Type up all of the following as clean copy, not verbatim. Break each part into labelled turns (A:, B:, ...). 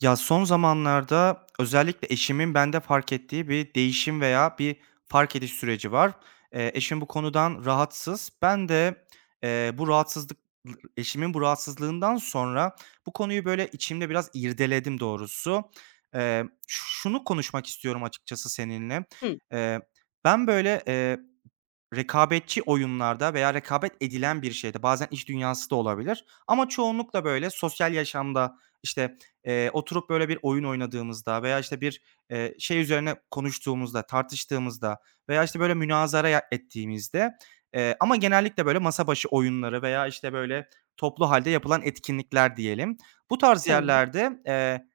A: Ya, son zamanlarda özellikle eşimin bende fark ettiği bir değişim veya bir fark ediş süreci var. Eşim bu konudan rahatsız. Ben de, bu rahatsızlık eşimin bu rahatsızlığından sonra bu konuyu, böyle, içimde biraz irdeledim doğrusu. Şunu konuşmak istiyorum açıkçası seninle.
B: Hıı,
A: Eee, Ben, böyle, rekabetçi oyunlarda veya rekabet edilen bir şeyde, bazen iş dünyası da olabilir ama çoğunlukla, böyle, sosyal yaşamda, işte, oturup, böyle, bir oyun oynadığımızda veya, işte, bir, şey üzerine konuştuğumuzda, tartıştığımızda veya, işte, böyle, münazara ya ettiğimizde, ama genellikle, böyle, masa başı oyunları veya, işte, böyle, toplu halde yapılan etkinlikler diyelim. Bu tarz
B: tamam,
A: yerlerde, eee,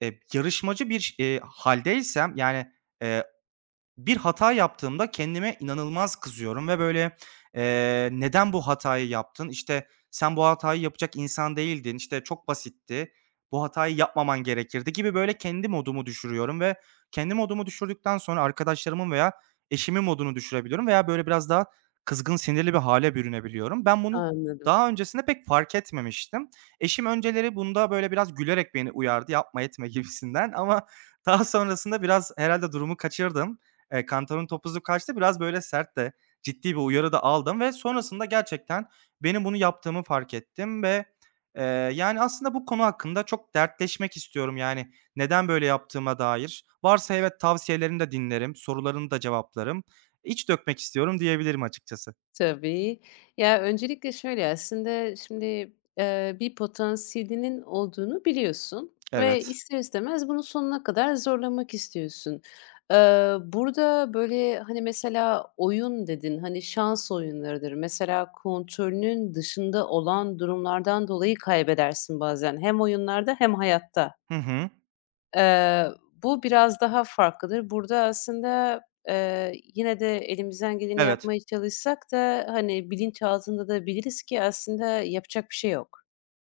A: eee, yarışmacı bir ş hâldeysem, yani, eee, bir hata yaptığımda kendime inanılmaz kızıyorum ve böyle, "Neden bu hatayı yaptın? İşte, sen bu hatayı yapacak insan değildin. İşte, çok basitti. Bu hatayı yapmaman gerekirdi." gibi böyle kendi modumu düşürüyorum ve kendi modumu düşürdükten sonra arkadaşlarımın veya eşimin modunu düşürebiliyorum veya böyle biraz daha kızgın, sinirli bir hale bürünebiliyorum. Ben bunu
B: anladım.
A: daha öncesinde pek fark etmemiştim. Eşim önceleri bunda böyle biraz gülerek beni uyardı, "Yapma etme." gibisinden ama daha sonrasında biraz herhalde durumu kaçırdım. Kantar'ın topuzu kaçtı. Biraz böyle sert de, ciddi bir uyarı da aldım ve sonrasında gerçekten benim bunu yaptığımı fark ettim ve, eee, yani, aslında bu konu hakkında çok dertleşmek istiyorum, yani, neden böyle yaptığıma dair. Varsa evet, tavsiyelerini de dinlerim, sorularını da cevaplarım. İç dökmek istiyorum diyebilirim açıkçası.
B: Tabii. Ya, öncelikle şöyle aslında şimdi, bir potansiyelinin olduğunu biliyorsun ve
A: Evet.
B: ister istemez bunu sonuna kadar zorlamak istiyorsun. Burada, böyle, hani, mesela oyun dedin, hani, şans oyunlarıdır. Mesela kontrolünün dışında olan durumlardan dolayı kaybedersin bazen hem oyunlarda hem hayatta.
A: Hı hı.
B: Eee, Bu biraz daha farklıdır. Burada aslında, yine de elimizden geleni
A: Evet.
B: yapmaya çalışsak da, hani, bilinçaltında da biliriz ki aslında yapacak bir şey yok.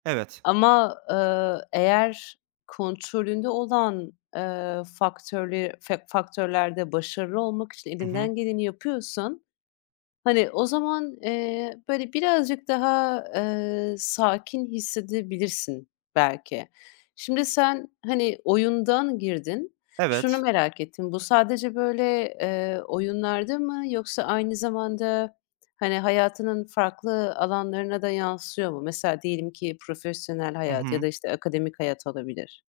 A: Evet.
B: Ama, eğer kontrolünde olan, faktörlerde başarılı olmak için
A: Hı hı.
B: elinden geleni yapıyorsan hani, o zaman, böyle, birazcık daha, sakin hissedebilirsin belki. Şimdi sen, hani, oyundan girdin. Şunu
A: Evet.
B: merak ettim, bu sadece, böyle, oyunlarda mı yoksa aynı zamanda, hani, hayatının farklı alanlarına da yansıyor mu? Mesela diyelim ki profesyonel
A: Hı
B: hayat ya
A: hı.
B: da, işte, akademik hayat olabilir.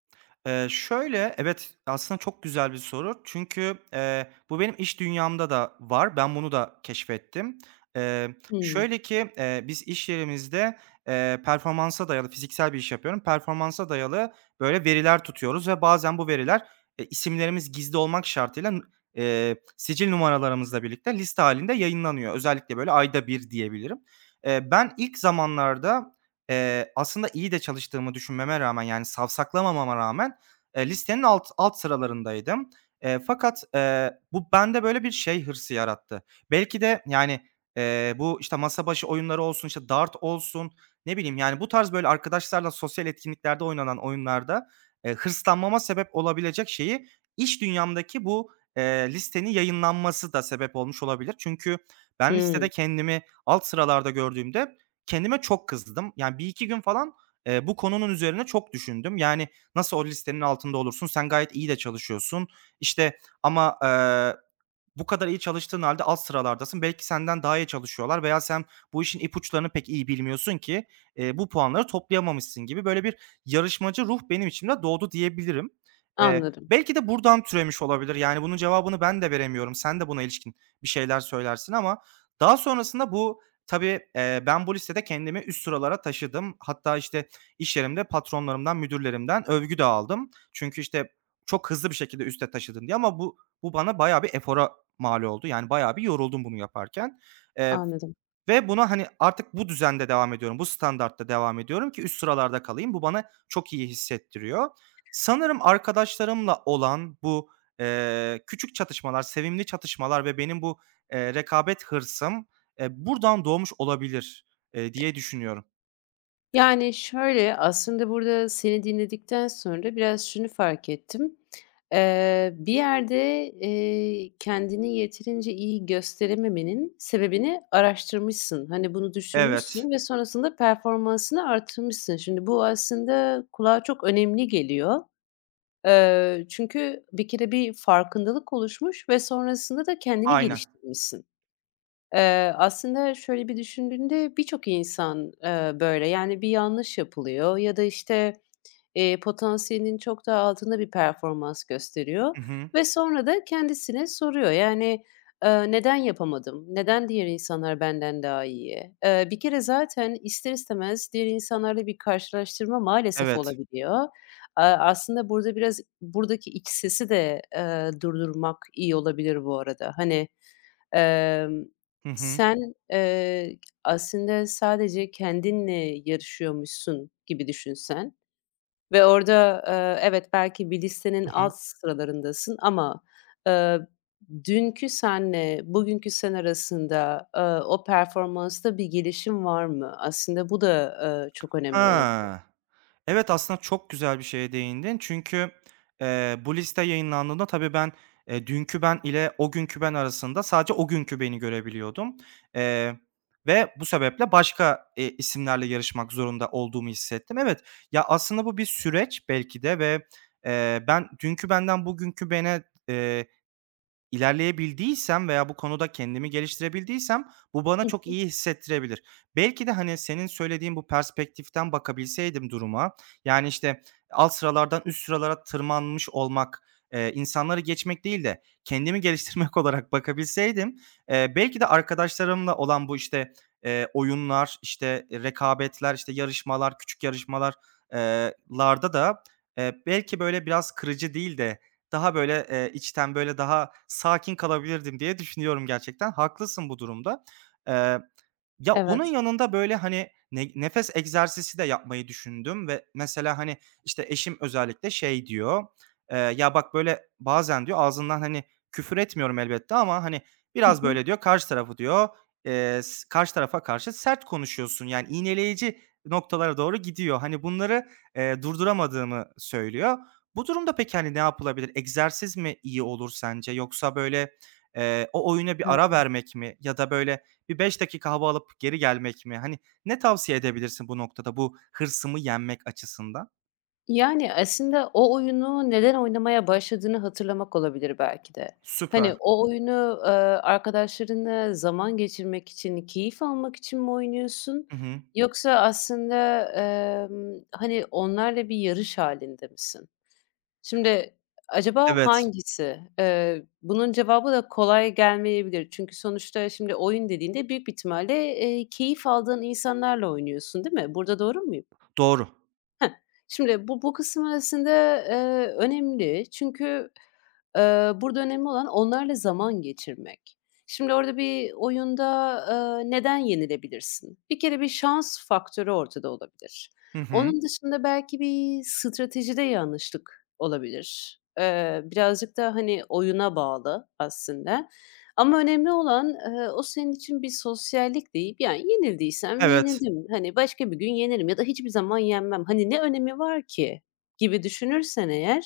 A: Şöyle, evet, aslında çok güzel bir soru. Çünkü, bu benim iş dünyamda da var. Ben bunu da keşfettim. Eee,
B: Hımm.
A: Şöyle ki, biz iş yerimizde, performansa dayalı fiziksel bir iş yapıyorum. Performansa dayalı böyle veriler tutuyoruz ve bazen bu veriler, isimlerimiz gizli olmak şartıyla n sicil numaralarımızla birlikte liste halinde yayınlanıyor. Özellikle böyle ayda bir diyebilirim. Ben ilk zamanlarda, aslında iyi de çalıştığımı düşünmeme rağmen, yani, savsaklamamama rağmen listenin alt alt sıralarındaydım. Fakat, bu bende böyle bir şey hırsı yarattı. Belki de, yani, bu, işte, masa başı oyunları olsun, işte, dart olsun, ne bileyim, yani, bu tarz böyle arkadaşlarla sosyal etkinliklerde oynanan oyunlarda, hırslanmama sebep olabilecek şeyi iş dünyamdaki bu, listenin yayınlanması da sebep olmuş olabilir. Çünkü ben
B: Hımm.
A: listede kendimi alt sıralarda gördüğümde kendime çok kızdım. Yani, bir iki gün falan, bu konunun üzerine çok düşündüm. Yani, nasıl o listenin altında olursun? Sen gayet iyi de çalışıyorsun. İşte ama, bu kadar iyi çalıştığın halde alt sıralardasın. Belki senden daha iyi çalışıyorlar veya sen bu işin ipuçlarını pek iyi bilmiyorsun ki, bu puanları toplayamamışsın gibi böyle bir yarışmacı ruh benim içimde doğdu diyebilirim. Eee,
B: Anladım,
A: Belki de buradan türemiş olabilir. Yani bunun cevabını ben de veremiyorum. Sen de buna ilişkin bir şeyler söylersin ama daha sonrasında bu tabii, ben bu listede kendimi üst sıralara taşıdım. Hatta, işte, iş yerimde patronlarımdan, müdürlerimden övgü de aldım. Çünkü, işte, çok hızlı bir şekilde üste taşıdın diye ama bu bana bayağı bir efora mal oldu. Yani bayağı bir yoruldum bunu yaparken, eee,
B: anladım.
A: ve buna, hani, artık bu düzende devam ediyorum, bu standartta devam ediyorum ki üst sıralarda kalayım. Bu bana çok iyi hissettiriyor. Sanırım arkadaşlarımla olan bu, küçük çatışmalar, sevimli çatışmalar ve benim bu, rekabet hırsım, buradan doğmuş olabilir, diye düşünüyorum.
B: Yani, şöyle, aslında burada seni dinledikten sonra biraz şunu fark ettim. Bir yerde, kendini yeterince iyi gösterememenin sebebini araştırmışsın. Hani, bunu
A: Evet,
B: düşünmüşsün ve sonrasında performansını artırmışsın. Şimdi bu aslında kulağa çok önemli geliyor. Çünkü bir kere bir farkındalık oluşmuş ve sonrasında da kendini
A: aynen.
B: geliştirmişsin. Aslında şöyle bir düşündüğünde birçok insan, böyle. Yani, bir yanlış yapılıyor ya da, işte, potansiyelinin çok daha altında bir performans gösteriyor
A: Hı hı.
B: ve sonra da kendisine soruyor. Yani, "Neden yapamadım? Neden diğer insanlar benden daha iyi?" Bir kere zaten ister istemez diğer insanlarla bir karşılaştırma maalesef
A: Evet.
B: olabiliyor. Aaa, aslında burada biraz buradaki iç sesi de, durdurmak iyi olabilir bu arada. Hani, Emm,
A: Hı hı.
B: sen, aslında sadece kendinle yarışıyormuşsun gibi düşünsen ve orada, evet, belki bir listenin
A: Hı hı.
B: alt sıralarındasın ama, eee, dünkü senle bugünkü sen arasında, o performansta bir gelişim var mı? Aslında bu da, çok önemli olabilir.
A: Ha. Evet, aslında çok güzel bir şeye değindin. Çünkü, bu liste yayınlandığında tabii ben, dünkü ben ile o günkü ben arasında sadece o günkü beni görebiliyordum, eee, ve bu sebeple başka, isimlerle yarışmak zorunda olduğumu hissettim. Evet, ya, aslında bu bir süreç belki de ve, ben dünkü benden bugünkü bene, İlerleyebildiysem veya bu konuda kendimi geliştirebildiysem bu bana
B: Hı
A: çok
B: hı.
A: iyi hissettirebilir. Belki de, hani, senin söylediğin bu perspektiften bakabilseydim duruma, yani, işte, alt sıralardan üst sıralara tırmanmış olmak, insanları geçmek değil de kendimi geliştirmek olarak bakabilseydim, belki de arkadaşlarımla olan bu, işte, oyunlar, işte, rekabetler, işte, yarışmalar, küçük yarışmalar larda da, belki, böyle, biraz kırıcı değil de daha böyle, içten, böyle, daha sakin kalabilirdim diye düşünüyorum gerçekten. Haklısın bu durumda. Eee ya, onun
B: Evet.
A: yanında, böyle, hani, ne nefes egzersizi de yapmayı düşündüm ve mesela, hani, işte, eşim özellikle şey diyor, "Ya, bak, böyle, bazen" diyor, "ağzından, hani, küfür etmiyorum elbette ama, hani,
B: Hı
A: biraz,
B: hı.
A: böyle" diyor, "karşı tarafı" diyor, s "karşı tarafa karşı sert konuşuyorsun." Yani iğneleyici noktalara doğru gidiyor. Hani, bunları, durduramadığımı söylüyor. Bu durumda peki, hani, ne yapılabilir? Egzersiz mi iyi olur sence yoksa, böyle, o oyuna bir ara vermek mi ya da, böyle, bir 5 dakika hava alıp geri gelmek mi? Hani, ne tavsiye edebilirsin bu noktada, bu hırsımı yenmek açısından?
B: Yani, aslında o oyunu neden oynamaya başladığını hatırlamak olabilir belki de.
A: Süper.
B: Hani, o oyunu, arkadaşlarınla zaman geçirmek için, keyif almak için mi oynuyorsun
A: Hı hı.
B: yoksa aslında, hani, onlarla bir yarış halinde misin? Şimdi acaba
A: Evet,
B: hangisi? Bunun cevabı da kolay gelmeyebilir. Çünkü sonuçta şimdi oyun dediğinde büyük bir ihtimalle, keyif aldığın insanlarla oynuyorsun, değil mi? Burada doğru muyum?
A: doğru.
B: Şimdi bu kısım arasında önemli çünkü, burada önemli olan onlarla zaman geçirmek. Şimdi orada bir oyunda, neden yenilebilirsin? Bir kere bir şans faktörü ortada olabilir.
A: Hı hı.
B: Onun dışında belki bir stratejide yanlışlık olabilir. Birazcık da, hani, oyuna bağlı aslında. Ama önemli olan, o senin için bir sosyallik deyip, yani, yenildiysem
A: Evet,
B: yenildim, hani, başka bir gün yenirim ya da hiçbir zaman yenmem, hani, ne önemi var ki gibi düşünürsen eğer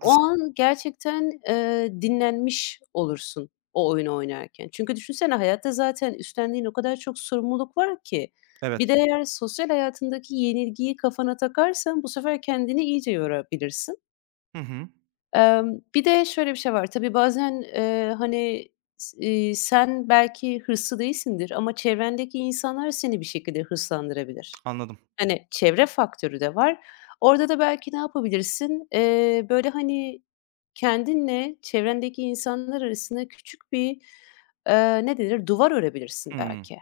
B: o an gerçekten, dinlenmiş olursun o oyunu oynarken. Çünkü düşünsene hayatta zaten üstlendiğin o kadar çok sorumluluk var ki. Bir de
A: Evet.
B: eğer sosyal hayatındaki yenilgiyi kafana takarsan bu sefer kendini iyice yorabilirsin.
A: Hı hı.
B: Bir de şöyle bir şey var. Tabii bazen, hani, sen belki hırslı değilsindir ama çevrendeki insanlar seni bir şekilde hırslandırabilir.
A: Anladım.
B: Hani, çevre faktörü de var. Orada da belki ne yapabilirsin? Böyle, hani, kendinle çevrendeki insanlar arasında küçük bir, ne denir, duvar örebilirsin
A: Hımm.
B: belki.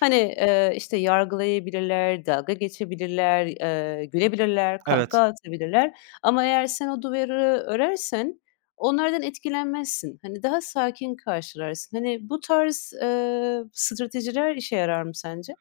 B: Hani, işte, yargılayabilirler, dalga geçebilirler, gülebilirler, kahkaha
A: Evet.
B: atabilirler ama eğer sen o duvarı örersen onlardan etkilenmezsin. Hani, daha sakin karşılarsın. Hani, bu tarz, stratejiler işe yarar mı sence?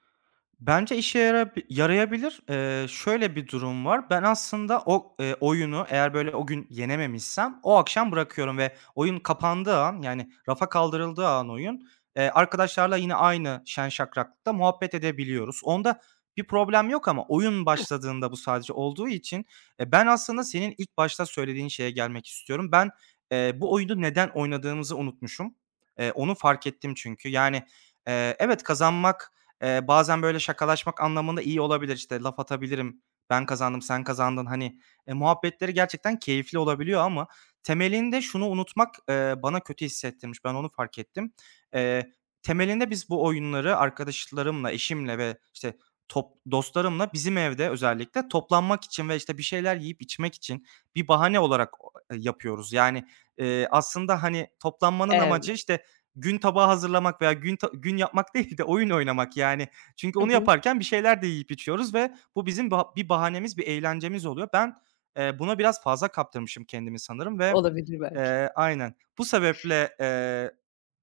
A: Bence işe yarayabilir. Şöyle bir durum var. Ben aslında o, oyunu eğer böyle o gün yenememişsem o akşam bırakıyorum ve oyun kapandığı an, yani rafa kaldırıldığı an oyun, arkadaşlarla yine aynı şen şakraklıkta muhabbet edebiliyoruz. Onda bir problem yok ama oyun
B: Hah,
A: başladığında bu sadece olduğu için, ben aslında senin ilk başta söylediğin şeye gelmek istiyorum. Ben, bu oyunu neden oynadığımızı unutmuşum. Onu fark ettim çünkü. Yani, evet kazanmak bazen böyle şakalaşmak anlamında iyi olabilir. İşte, laf atabilirim, "Ben kazandım, sen kazandın." hani, muhabbetleri gerçekten keyifli olabiliyor ama temelinde şunu unutmak, bana kötü hissettirmiş. Ben onu fark ettim. Eee, Temelinde biz bu oyunları arkadaşlarımla, eşimle ve, işte, top dostlarımla bizim evde özellikle toplanmak için ve, işte, bir şeyler yiyip içmek için bir bahane olarak o yapıyoruz. Yani, aslında, hani, toplanmanın
B: evet.
A: amacı, işte, gün tabağı hazırlamak veya gün gün yapmak değil de oyun oynamak yani. Çünkü
B: Hı
A: onu
B: hı.
A: yaparken bir şeyler de yiyip içiyoruz ve bu bizim bir bahanemiz, bir eğlencemiz oluyor. Ben, buna biraz fazla kaptırmışım kendimi sanırım ve,
B: Olabilir belki.
A: Aynen. Bu sebeple,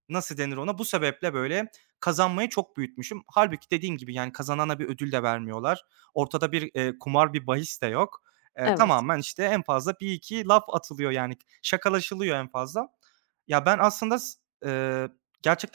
A: nasıl denir ona? Bu sebeple, böyle, kazanmayı çok büyütmüşüm. Halbuki dediğim gibi, yani, kazanana bir ödül de vermiyorlar. Ortada bir, kumar, bir bahis de yok.
B: Evet.
A: Tamamen, işte, en fazla bir iki laf atılıyor, yani, şakalaşılıyor en fazla. Ya, ben aslında s eee,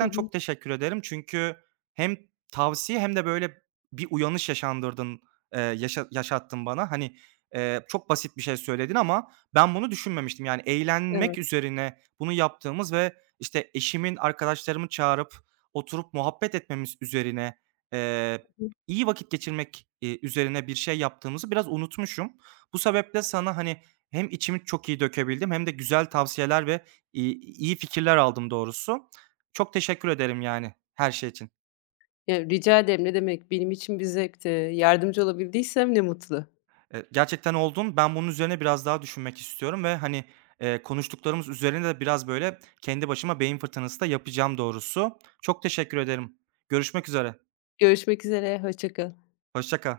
B: Hı hı.
A: çok teşekkür ederim. Çünkü hem tavsiye hem de, böyle, bir uyanış yaşattın bana. Hani, çok basit bir şey söyledin ama ben bunu düşünmemiştim. Yani,
B: Evet.
A: eğlenmek üzerine bunu yaptığımız ve işte, eşimin arkadaşlarımı çağırıp oturup muhabbet etmemiz üzerine, eee,
B: Hı hı.
A: iyi vakit geçirmek, üzerine bir şey yaptığımızı biraz unutmuşum. Bu sebeple sana, hani, hem içimi çok iyi dökebildim hem de güzel tavsiyeler ve, iyi fikirler aldım doğrusu. Çok teşekkür ederim, yani, her şey için.
B: Ya, rica ederim. Ne demek. Benim için bir zevkti. Yardımcı olabildiysem ne mutlu.
A: Gerçekten oldun. Ben bunun üzerine biraz daha düşünmek istiyorum ve, hani, konuştuklarımız üzerine de biraz, böyle, kendi başıma beyin fırtınası da yapacağım doğrusu. Çok teşekkür ederim. Görüşmek üzere.
B: Görüşmek üzere, hoşça kal.
A: Hoşça kal.